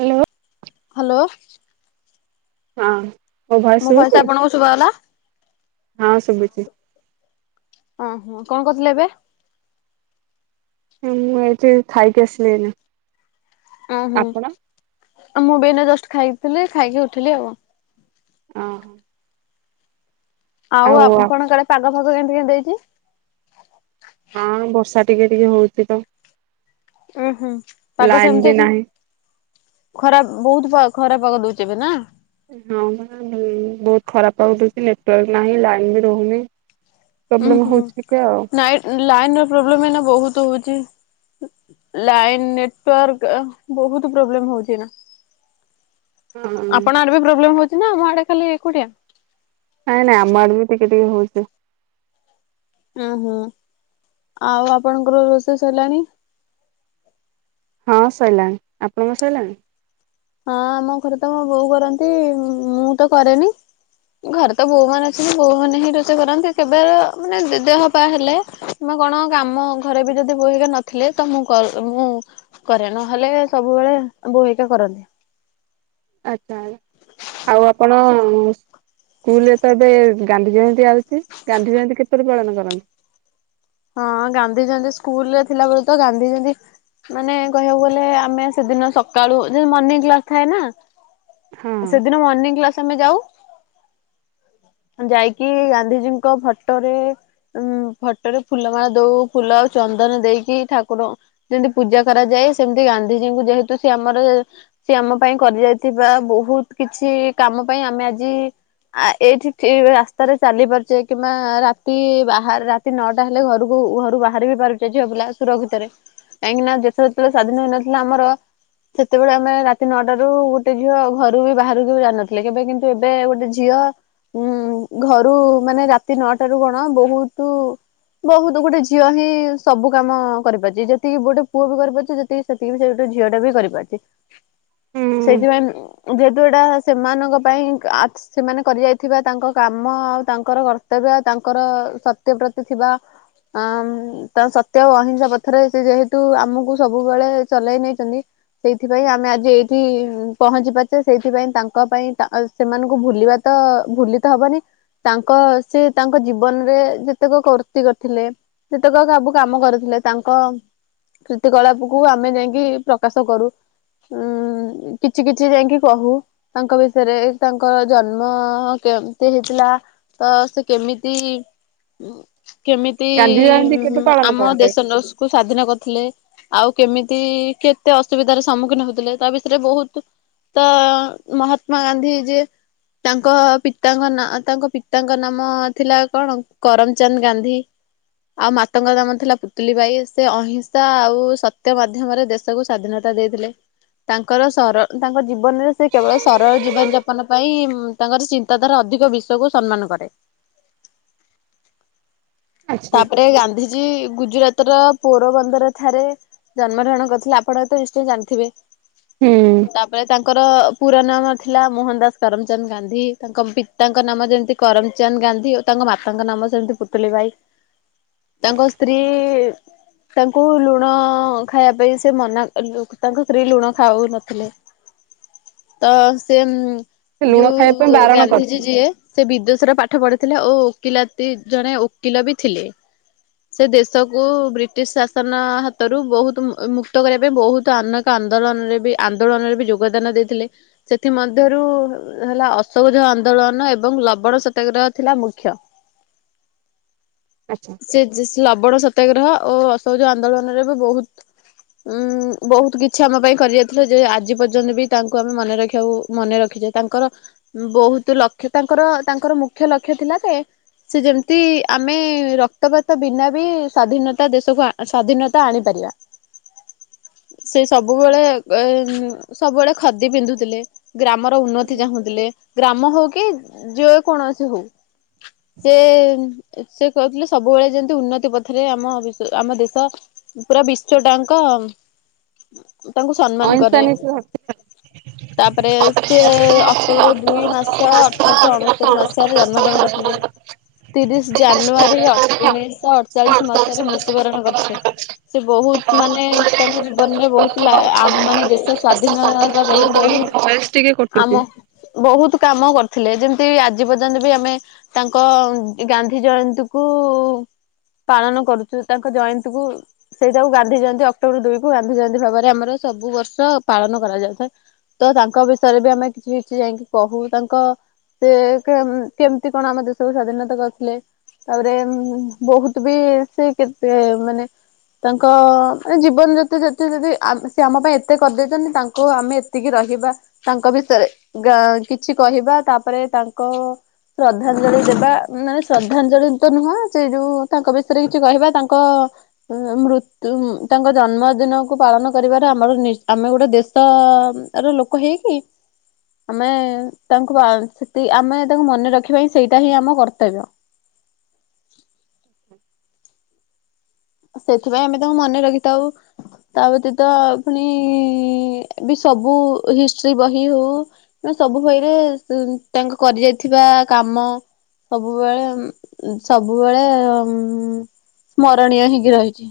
Hello hello. ହଁ। ମୋ voice ଆପଣଙ୍କୁ ଶୁଭାଗଲା। ହଁ ସବୁଚି। ଓହୋ କଣ କରୁଥିଲେ ଏବେ। ମୁଁ ଯାଇକି ଖାଇକି ଆସିଲି ଏଇନା। ଓହୋ ଆପଣ ଆଉ ମୁଁ ବିଇନା ଜଷ୍ଟ ଖାଇଥିଲି ଖାଇକି ଉଠଥିଲି ଆଉ। ଓହୋ। ଆଉ ଆପଣ କାଳେ ପାଗ ଫାଗ କେମିତି କେ ଦେଇଛି। ହଁ ବର୍ଷା ଟିକେ ଟିକେ ହଉଛି ତ। ଓ ହୁଁ ପାଗ ଲାଇନ ସେମିତି ବି ଅଛ ନାହିଁ ଖରାପ ବହୁତ ଖରାପ ପାଗଦଉଛ ଏବେ ନା। ହଁ ମ୍ୟାମ ବହୁତ ଖରାପ ପାଉଉଛି ନେଟୱାର୍କ ନାହିଁ ଲାଇନ୍ ବି ରହୁନି। ଉ ପ୍ରୋବ୍ଲେମ ହୁଁ ହଉଛି ଟିକେ ଆଉ ହଁ ଲାଇନ ର ପ୍ରୋବ୍ଲେମ ଏଇନା ବହୁତ ହଉଛି। ଲାଇନ ନେଟୱାର୍କ ବହୁତ ପ୍ରୋବ୍ଲେମ ହଉଛି ଏଇନା। ହଁ ଆପଣ ଆଡେ ବି ପ୍ରୋବ୍ଲେମ ହଉଛି ନା ମୋ ଆଡେ ଖାଲି ଏକୁଟିଆ। ନାଇଁ ନାଇଁ ଆମ ଆଡ ବି ଟିକେ ଟିକେ ହଉଛି। ଓହୋ ଆଉ ଆପଣଙ୍କର ରୋଷେଇ ସରିଲାଣି। ହଁ ସରିଲାଣି ଆପଣଙ୍କ ସରିଲାଣି? ହଁ ଆମ ଘରେ ତ ମୋ ବୋଉ କରନ୍ତି ମୁଁ ତ କରେନି। ଘରେ ତ ବୋଉ ମାନ ଅଛନ୍ତି ବୋଉମାନୋନ ହିଁ ରୋଷେଇ କରନ୍ତି କେବେ ମାନେ ଦେହ ବା ହେଲେ। ମୁଁ କଣ କାମ ଘରେ ବି ଯଦି ବୋହିକ ନଥିଲେ ତ ମୁଁ ମୁଁ କରିବା ନହେଲେ ସବୁବେଳେ ବୋଲେ ମୁ ଏକା କରନ୍ତି। ଆଚ୍ଛା ଆଉ ଆପଣ ସ୍କୁଲରେ ତ ଏବେ। ଗାନ୍ଧୀ ଜୟନ୍ତୀ ଆଉଛି ଗାନ୍ଧୀ ଜୟନ୍ତୀ କେବେଳେ ପାଳନ କରନ୍ତି? ହଁ ଗାନ୍ଧୀଜୟନ୍ତୀ ସ୍କୁଲ ରେ ଥିଲା ବଳେ ତ ଗାନ୍ଧୀ ଜୟନ୍ତୀ ମାନେ କହିବାକୁ ଗଲେ ଆମେ ସେଦିନ ସକାଳୁ ଯେ ମର୍ଣିଂ କ୍ଲାସ ଥାଏ ନା। ହଁ ସେଦିନ ମର୍ଣିଂ କ୍ଲାସ ଆମେ ଯାଉ। ଯାଇକି ଗାନ୍ଧିଜୀଙ୍କ ଫଟୋରେ ଉ ଏଟେ ଫୁଲମାଳ ଦଉ ଫୁଲ ଆଉ ଚନ୍ଦନ ଦେଇକି ଠାକୁର। ଯେମିତି ପୂଜା କରାଯାଏ ସେମିତି ଗାନ୍ଧିଜୀଙ୍କୁ ଯେହେତୁ ସେ ଆମର ସେ ଆମ ପାଇଁ କରି ଯାଇଥିବା ବହୁତ କିଛି କାମ ପାଇଁ ଆମେ ଆଜି ଆ ଏଇଠି ରାସ୍ତାରେ ଚାଲି ପାରୁଛେ କିମ୍ବା ରାତି ବାହାରେ ନଅଟା ହେଲେ ଘରକୁ ଘରୁ ବାହାରି ବିି ପାରୁଛେ ଝିଅ ପିଲା ସୁରକ୍ଷିତରେ। କାହିଁକି ନା ଯେତ ସ୍ୱାଧୀନ ହେଇନଥିଲା ଆମର ସେତେବେଳେ ଆମେ ରାତି ନଅଟ ର ଗୋଟେ ଝିଅ ଘରୁ ବି ବାହାରକୁ ଜାିନଥିଲେ କେବେ କିନ୍ତୁ ଏବେ ଗୋଟେ ଝିଅ। ହୁଁ ଘରୁ ମାନେ ରାତି ନଅଟାରୁ କଣ ବହୁତୁ ବହୁତ ଗୋଟେ ଝିଅ ହିଁ ସବୁ କାମ କରିପାରୁଛି ଯେତିକି ଗୋଟେ ପୁଅ ବି କରିପାରୁଛି ଯେତିକି ସେତିକି ସେ ଗୋଟେ ଝିଅ ଟା ବି କରିପାରୁଛି ହୁଁ ସେଇଥିପାଇଁ ଯେହେତୁ ଏଇଟା ସେମାନଙ୍କ ପାଇଁ ସେମାନେ କରି ଯାଇଥିବା ତାଙ୍କ କାମ ଆଉ ତାଙ୍କର କର୍ତ୍ତବ୍ୟ ତାଙ୍କର ସତ୍ୟ ପ୍ରତି ଥିବା ଆଁ ତା ସତ୍ୟ ଓ ଅହିଂସା ପଥରେ ସେ ଯେହେତୁ ଆମକୁ ସବୁବେଳେ ଚଲେଇ ନେଇଛନ୍ତି। ସେଇଥିପାଇଁ ଆମେ ଆଜି ଏଇଠି ପହଞ୍ଚି ପାରୁଛେ ସେଇଥିପାଇଁ ତାଙ୍କ ପାଇଁ ତା ସେମାନଙ୍କୁ ଭୁଲିବା ତ ଭୁଲି ତ ହବନି ତାଙ୍କ ସେ ତାଙ୍କ ଜୀବନରେ ଯେ କେତେକ କୁରତ୍ତି କରିଥିଲେ ସେତେକ ସବୁ କାମ କରୁଥିଲେ ତାଙ୍କ କୀତିକଳାପ କୁ ଆମେ ଯାଇକି ପ୍ରକାଶ କରୁ ଉଁ କିଛି କିଛି ଯାଇକି କହୁ। ତାଙ୍କ ବିଷୟରେ ତାଙ୍କ ଜନ୍ମ କେମିତି ହେଇଥିଲା। ତ ସେ କେମିତି କେମିତି ଗାନ୍ଧୀ ଜୟନ୍ତୀ କେବେ ପାଳନ ଆମ କରାଯାଏ ଦେଶକୁୁ ସ୍ଵାଧୀନ କରିଥିଲେ? ଆଉ କେମିତି କେତେ ଅସୁବିଧାର ସମ୍ମୁଖୀନ ହଉଥିଲେ ତା ବିଷୟରେ ବହୁତ ତ ମହାତ୍ମା ଗାନ୍ଧୀ ଯେ ତାଙ୍କ ପିତାଙ୍କ ନା ତାଙ୍କ ପିତାଙ୍କ ନାମ ଥିଲା କଣ? କରମଚାନ୍ଦ ଗାନ୍ଧୀ। ଆଉ ମାତାଙ୍କର ନାମ ଥିଲା ପୁତଲି ବାଇ ସେ ଅହିଂସା ଆଉ ସତ୍ୟ ମାଧ୍ୟମରେ ଦେଶ ସ୍ୱାଧୀନତା ଦେଇଥିଲେ। ତାଙ୍କର ସର ତାଙ୍କ ଜୀବନରେ ସେ କେବଳ ସରଳ ଜୀବନ ଯାପନ ପାଇଁ ତାଙ୍କର ଚିନ୍ତାଧାରା ଅଧିକ ବିଶ୍ୱକୁୁ ସମ୍ମାନ କରେ। ଆଚ୍ଛା ତାପରେ ଗାନ୍ଧିଜୀ ଗୁଜୁରଟ ର ପୋର ବନ୍ଦର ଠାରେ ଜନ୍ମ ଗ୍ରହଣ କରିଥିଲେ ଆପଣ ତ ନିଶ୍ଚୟ ଜାଣିଥିବେ? ହୁଁ ମାନେ ତାଙ୍କର ପୁର ନାମ ଥିଲା ମୋହନ ଦାସ କରମଚାନ୍ଦ ଗାନ୍ଧୀ ତାଙ୍କ ପିତାଙ୍କ ନାମ ଯେମିତି କରମଚନ୍ଦ ଗାନ୍ଧୀ ଓ ତାଙ୍କ ମାତାଙ୍କ ନାମ ସେମିତି ପୁତୁଲି ଭାଇ। ତାଙ୍କ ସ୍ତ୍ରୀ ତାଙ୍କୁ ଲୁଣ ଖାଇବା ପାଇଁ ସେ ମନା ତାଙ୍କ ସ୍ତ୍ରୀ ଲୁଣ ଖାଉନଥିଲେ। ତ ସେ ଲୁଣ ଖାଇବା ପାଇଁ ଯୋଉ ବାରଣ ଗାନ୍ଧିଜୀ କରିଥିଲେ ଯିଏ ସେ ବିଦେଶର ପାଠ ପଢିଥିଲେ ଓ ଓକିଲାତୀ ଜଣେ ଓକିଲ ବି ଥିଲେ। ସେ ଦେଶକୁ ବ୍ରିଟିଶ ଶାସନ ହାତରୁ ବହୁତ ମୁକ୍ତ କରିବା ପାଇଁ ବହୁତ ଆନ ଆନ୍ଦୋଳନରେ ବି ଆନ୍ଦୋଳନରେ ବି ଯୋଗଦାନ ଦେଇଥିଲେ। ସେଥି ମଧ୍ୟରୁ ହେଲା ଅସହଯୋଗ ଆନ୍ଦୋଳନ ଏବଂ ଲବଣ ସତ୍ୟାଗ୍ରହ ଥିଲା ମୁଖ୍ୟ। ଆଚ୍ଛା। ସେ ଲବଣ ସତ୍ୟାଗ୍ରହ ଓ ଅସୌଜ ଆନ୍ଦୋଳନରେ ବି ବହୁତ ଉଁ ବହୁତ କିଛି ଆମ ପାଇଁ କରି ଯାଇଥିଲା ଯେ ଆଜି ପର୍ଯ୍ୟନ୍ତ ବି ତାଙ୍କୁ ଆମେ ମନେ ରଖିବାକୁ ମନେ ରଖିଛେ ତାଙ୍କର। ବହୁତ ଲକ୍ଷ୍ୟ ତାଙ୍କର ତାଙ୍କର ମୁଖ୍ୟ ଲକ୍ଷ୍ୟ ଥିଲା ଯେ ସେ ଯେମିତି ଆମେ ରକ୍ତପାତ ବିନା ବି ସ୍ଵାଧୀନତା ଦେଶକୁ ସ୍ଵାଧୀନତା ଆଣିପାରିବା। ସେ ସବୁବେଳେ ଏ ସବୁବେଳେ ଖଦି ପିନ୍ଧୁଥିଲେ। ଗ୍ରାମର ଉନ୍ନତି ଚାହୁଁଥିଲେ। ଗ୍ରାମ ହଉ କି ଯେ କୌଣସି ହଉ ସେ ସେ କହୁଥିଲେ ସବୁବେଳେ ଯେମତି ଉନ୍ନତି ପଥରେ ଆମ ଆମ ଦେଶ ପୁରା ବିଶ୍ଵ ଟାଙ୍କ ତାଙ୍କୁ ସମ୍ମାନ ଅହିଂସା କରେ। ନୀତି ଘ ତାପରେ ସେ ଅକ୍ଟୋବର ଦୁଇ ମାସ ଅଠରଶହ ଅଣସ୍ତରୀ ମସି ଜନ୍ମ ଗ୍ରହଣ କରିଥିଲେ। ତିରିଶ ଜାନୁଆରୀ ଉଣେଇଶହ ଅଠଚାଳିଶ ମସିହାରେ ମୃତ୍ୟୁବରଣ କରିଥିଲେ। ସେ ବହୁତ ମାନେ ତାଙ୍କ ଜୀବନରେ ବହୁତ ମାନେ ଦେଶ ସ୍ୱା [unintelligible] ପାଇଁ ବହୁତ ଭଏସ ଟିକେ କଟୁଛି ଆମ ବହୁତ କାମ କରିଥିଲେ ଯେମିତି ଆଜି ପର୍ଯ୍ୟନ୍ତ ବି ଆମେ ତାଙ୍କ ଗା ଗାନ୍ଧୀ ଜୟନ୍ତୀ କୁ ପାଳନ କରୁଛୁ। ତାଙ୍କ ଜୟନ୍ତୀ କୁ ସେଇଟାକୁ ଗାନ୍ଧି ଜୟନ୍ତୀ ଅକ୍ଟୋବର ଦୁଇ କୁ ଗାନ୍ଧି ଜୟନ୍ତୀ ଭାବରେ ଆମର ସବୁ ବର୍ଷ ପାଳନ କରାଯାଉଥାଏ। ତ ତାଙ୍କ ବିଷୟରେ ବି ଆମେ କିଛି କିଛି ଯାଇକି କହୁ। ତାଙ୍କ ସେ କେ-କେମିତି କଣ ଆମ ଦେଶକୁ ସ୍ଵାଧୀନତା କରିଥିଲେ? ତାପରେ ବହୁତ ବି ସେ କେତେ ମାନେ ତାଙ୍କ ମାନେ ଜୀବନ ଜାତ ଜତେ ଯଦି ସେ ଆମ ପାଇଁ ଏତେ କରିଦେଇଛନ୍ତି ତାଙ୍କୁ ଆମେ ଏତିକି ରହିବା ତାଙ୍କ ବିଷୟରେ ଗ କିଛି କହିବା ତାପରେ ତାଙ୍କ ଶ୍ରଦ୍ଧାଞ୍ଜଳି ଦେବା। ମାନେ ଶ୍ରଦ୍ଧାଞ୍ଜଳି ତ ନୁହଁ ସେ ଯୋଉ ତାଙ୍କ ବିଷୟରେ କିଛି କହିବା ତାଙ୍କ ମୃତ୍ୟୁ ତାଙ୍କ ଜନ୍ମଦିନକୁ ପାଳନ କରିବାର ଆମର ଆମେ ଗୋଟେ ଦେଶ ତାର ଲୋକ ହେଇକି ଆମେ ତାଙ୍କୁ ସେ ଆମେ ତାଙ୍କୁ ମନେ ରଖିବା ପାଇଁ ସେଇଟା ହିଁ ଆମ କର୍ତ୍ତବ୍ୟ। ସେଥିପାଇଁ ଆମେ ତାଙ୍କୁ ମନେ ରଖିଥାଉ। ତା ବ୍ୟତୀତ ପୁଣି ବି ସବୁ ହିଷ୍ଟ୍ରି ବହି ହଉ। ହଁ ସବୁ ବହି ରେ ସେ ତାଙ୍କ କରି ଯାଇଥିବା କାମ। ସବୁବେଳେ ସବୁବେଳେ ଉ ସ୍ମରଣୀୟ ହେଇକି ରହିଛି।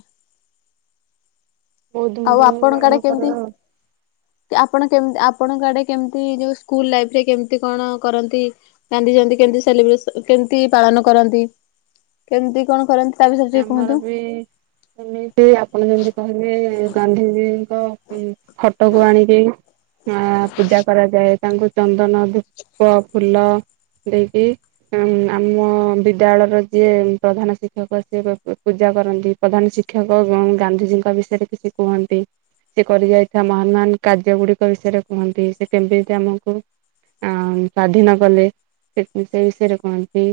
ବହୁତ ଆଉ ଧୁମଧାମରେ ଆପଣଙ୍କ ଆଡେ ପାଳନ କର କେମିତି? ଆପଣ କେମ୍ ଆପଣଙ୍କ ଆଡେ କେମିତି ଯୋଉ ସ୍କୁଲ ଲାଇଫ୍ ରେ କେମିତି କଣ କରନ୍ତି? ଗାନ୍ଧୀ ଜୟନ୍ତୀ କେମିତି ସେଲିବ୍ରେସ କେମିତି ପାଳନ କରନ୍ତି କେମତି କଣ କରନ୍ତି। ତା ବିଷୟରେ ଟିକେ ଆମର କୁହନ୍ତୁ ବି ସେମିତି ଆପଣ ଯେମିତି କହିଲେ ଗାନ୍ଧିଜୀ ଙ୍କ ଫଟୋକୁ ଆଣିଦେଇ, ଅଁ ପୂଜା କରାଯାଏ। ତାଙ୍କୁ ଚନ୍ଦନ ଧୂପ୍ ଫୁଲ ଦେଇକି ଉ ଆମ ବିଦ୍ୟାଳୟର ଯିଏ ପ୍ରଧାନ ଶିକ୍ଷକ। ବର୍ଷେ ବର୍ଷେ ପୂଜା କରନ୍ତି ପ୍ରଧାନ ଶିକ୍ଷକ ଗ ଗାନ୍ଧିଜୀଙ୍କ ବିଷୟରେ କିଛି କୁହନ୍ତି। ସେ କରି ଯାଇଥିବା ମହାନ ମାନ କାର୍ଯ୍ୟ ଗୁଡିକ ବିଷୟରେ କୁହନ୍ତି ସେ କେମିତି ଆମକୁ ଆ ସ୍ଵାଧୀନ କଲେ। ସେ ବିଷୟରେ କହନ୍ତି।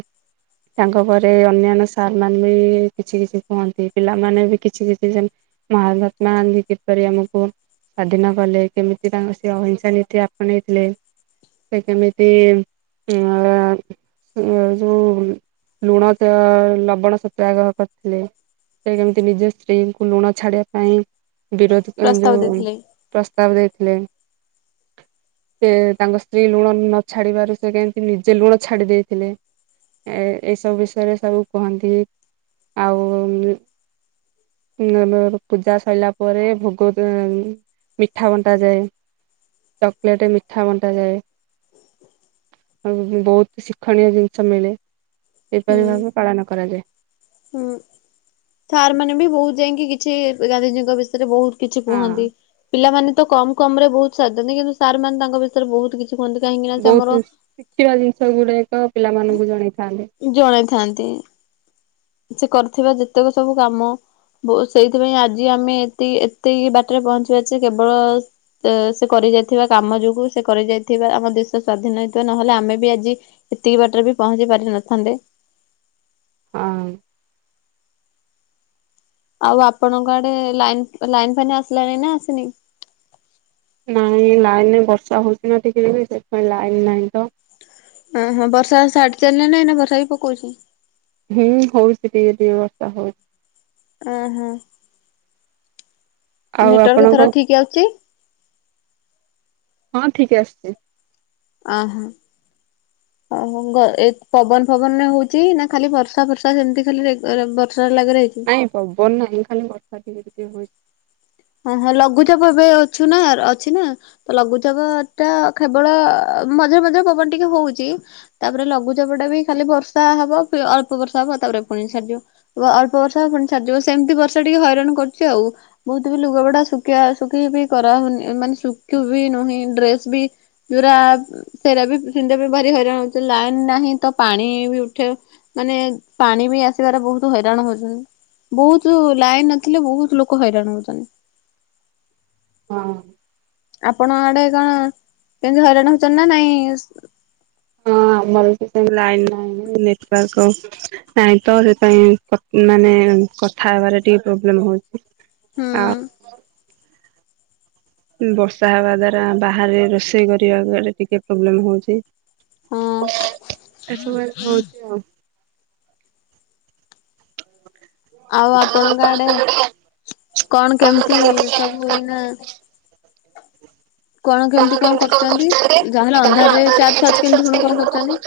ତାଙ୍କ ଘରେ ଅନ୍ୟାନ୍ୟ ସାର ସେମାନେ ବି କିଛି କିଛି କୁହନ୍ତି ପିଲାମାନେ ବି କିଛି କିଛି ସେମ ମହାତ୍ମାଗାନ୍ଧୀ କିପରି ଅମକୁ ସ୍ଵାଧୀନ କଲେ କେମିତି ତାଙ୍କ ସେ ଅହିଂସା ନୀତି ଆପଣେଇଥିଲେ। ସେ କେମିତି ଅ ଅ ଯଉ ଲୁଣ ତ ଲଵ ବଣ ସତ୍ୟାଗ୍ରହ କରିଥିଲେ। ସେ କେମିତି ନିଜ ସ୍ତ୍ରୀଙ୍କୁ ଲୁଣ ଛାଡିବା ପାଇଁ ବିରୋଧ ପ୍ରସ୍ତାବ ଯୋଉ ଦେଇଥିଲେ। ପ୍ରସ୍ତାବ ଦେଇଥିଲେ। ସେ ତାଙ୍କ ସ୍ତ୍ରୀ ଲୁଣ ନ ଛାଡ଼ିବାରୁ ସେ କେମତି ନିଜେ ଲୁଣ ଛାଡ଼ି ଦେଇଥିଲେ। ଏ ଏଇସବୁ ବିଷୟରେ ସବୁ କୁହନ୍ତି ଆଉ ପୂଜା ସରିଲା ପରେ ଭୋଗ ମ୍ ମିଠା ବଣ୍ଟ ଯାଏ ଚକଲେଟେ ମିଠା ବଣ୍ଟା ଯାଏ। ହୁଁ ହୁଁ ବହୁତ ଶିକ୍ଷଣୀୟ ଜିନିଷ ମିଳେ। ହୁଁ ଏପରି ଭାବେ ପାଳନ କରାଯାଏ। ହୁଁ ସାର୍ ମାନେ ବି ବହୁତ ଯାଇକି କିଛି ଗାନ୍ଧିଜୀଙ୍କ ବିଷୟ ବହୁତ କିଛି ହଁ କୁହନ୍ତି। ପିଲାମାନେ ତ କମ କମ ରେ ବହୁତ ସାଧନ୍ତି କିନ୍ତୁ ସାର୍ ମାନ ତାଙ୍କ ବିଷୟରେ ବହୁତ କିଛି କିଛି କୁହନ୍ତି କାଇଁକି ବହୁତ ଶିଖିବା ଜିନିଷ ଗୁଡାକ ପିଲା ମାନଙ୍କୁ ଜଣେଇଥାନ୍ତି। ଜଣେଇଥାନ୍ତି। ସେ କରିଥିବା ଯେତେକ ସବୁ କାମ- ବୋଉ ସେଇଥିପାଇଁ ଆଜି ଆମେ ଏତି ଏତିକି ବାଟରେ ପହଞ୍ଚିବାରଛେ କେବଳ ସେ କରି ଯାଇଥିବା କାମ ଯୋଗୁ ସେ କରି ଯାଇଥିବା ଆମ ଦେଶ ସ୍ଵାଧୀନ ହେଇଥିବା ନହେଲେ ଆମେ ବି ଆଜି ଏତିକି ବାଟରେ ବି ପହଞ୍ଚି ପାରିିନଥାନ୍ତେ। ହଁ। ଆଉ ଆପଣଙ୍କ ଆଡ଼େ ଲାଇ ଲାଇନ ଫାଇନ ଆସିଲାଣି ନା ଆସିନି। ନାଇଁ ଲାଇନ ବର୍ଷା ହଉଛି ନା ଟିକି ତ ସେଥିପାଇଁ ଲାଇନ ନାହିଁ ତ। ଓହୋ ବର୍ଷା ଛାଡି ଚାଲିଲେ ନାଇଁ ନା ବର୍ଷା ବି ପକୋଉଛି? ହୁଁ ହଉଛି ଟିକେ ଟିକେ ବର୍ଷା ହଉଛି। ଓ ହୋ। ଆଉ ଆପଣଙ୍କ ହଁ ଠିକ ଆସୁଛି। ଅ ହୋ। ଓହୋ ଏ ଗ ପବନ ଫବନ ହଉଛି ନା ଖାଲି ବର୍ଷା ଫର୍ଷା ସେମିତି ଖାଲି ରେ ଗ ରେ ବର୍ଷା ଲାଗି ରହିଛି? ନାଇଁ ପବବ ନାହିଁ ଖାଲି ବର୍ଷା ଟିକେ ଟିକେ ହଉଚି। ହଁ ହଁ ଲଘୁଚାପ ଏବେ ଅଛୁ ନା ଅଛି ନା। ତ ଲଘୁଚାପ ଟା କେବଳ ମଝିରେ ମଝିରେ ପବନ ଟିକେ ହଉଛି। ତାପରେ ଲଘୁଚାପଟ ଟା ବି ଖାଲି ବର୍ଷା ହବ ଅଳ୍ପ ବର୍ଷା ହବ ତାପରେ ପୁଣି ସାରିଯିବ। ଅଳ୍ପ ବର୍ଷା ପୁଣି ଛାଡିଜିବ ସେମିତି ବର୍ଷା ଟିକେ ହଇରାଣ କରୁଛି ଆଉ। ଏତେ ବି ଲୁଗାପଟା ଶୁଖିବା ଶୁଖି ବି କରାହଉନି ମାନେ ଶୁଖୁ ବିି ନୁହିଁ ଡ୍ରେସ ବି ଯୌରା ସେଟା ପିନ୍ଧିବାକୁ ଭାରି ହଇରାଣ ହଉଚନ୍ତି ଲାଇନ ନାହିଁ ତ ପାଣି ବି ଉଠେ ମାନେ ପାଣି ବି ଆସିବାରେ ବହୁତ ହଇରାଣ ହଉଛନ୍ତି। ବହୁତ୍ ଲାଇନ ନଥିଲେ ବହୁତ୍ ଲୋକ ହଇରାଣ ହ ହଁ। ଆପଣ ଆଡେ କଣ ଏମ୍ ତି ହଇରାଣ ହଉଛନ୍ତି ନା ନାଇଁ? ହଁ ଆମର ଲାଇନ ନାଇ ନେଟୱାର୍କ ନାଇଁ ତ ସେପାଇ ମାନେ କଥା ହେବାରେ ଟିକେ ପ୍ରୋବ୍ଲେମ ହଉଛି। ହୁଁ ହ [unintelligible] ବର୍ଷା ହେବା ଦ୍ୱାରା ବାହାରେ ରୋଷେଇ କରିବାରେ ଟିକେ ପ୍ରୋବ୍ଲେମ୍ ହଉଛି। ହଁ [unintelligible] ହଉଛି ଆଉ ଆଉ ଆପଣଙ୍କ ଆଡ଼େ କଣ କେମିତି ସବୁ ଏଇନା କଣ କେମିତି କଣ କରୁଛନ୍ତି ଯାହାହେଲେ ଅନ୍ଧାରରେ ଚର୍ଜ ଫାର୍ଜ କେମିତି ହୁଣ କଣ କରୁଛନ୍ତି?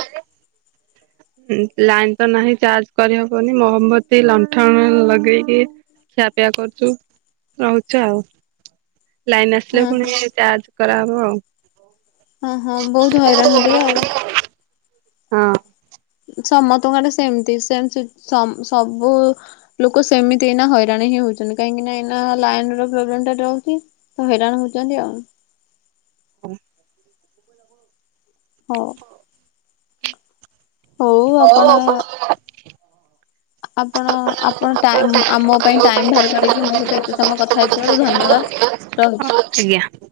ଲାଇନ୍ ତ ନାହିଁ ଚାର୍ଜ କରିହବନି ମହମବତି ଲଣ୍ଠନ ଲଗେଇକି ଖିଆପିଆ କରୁଛୁ। ରହୁଛୁ ଆଉ। ଲାଇନ ଆସିଲ ହଁ ହଁ ପୁଣି ଚାର୍ଜ କରାହେବ ଆଉ। ହଁ ହଁ ବହୁତ ହଇରାଣ ହଉଥିବେ ଆଉ। ହଁ। ସମସ୍ତେ ଖାଲି ସେମିତି। ସେମ୍ ତି ସମ୍ ସବୁ ଲୋକ ସେମିତି ଏଇନା ହଇରାଣ ହିଁ ହଉଛନ୍ତି କାହିଁକି ନା ଏଇନା ଲାଇନ ପ୍ରବ୍ଲେମ ଟା ରହୁଛି। ହଇରାଣ ହଉଛନ୍ତି ଆଉ ହ। ହଉ। ହଉ ଆପଣ ହଁ ଆପଣ ଆପଣ ଟାଇମ୍ ଆମ ପାଇଁ ଟାଇମ ବାହାର କରକି ମୋ ସହିତ ଏତେ ସମୟ କଥା ହେଇଥିବାରୁ ଧନ୍ୟବାଦ। ରହୁଛି। [unintelligible] ଆଜ୍ଞା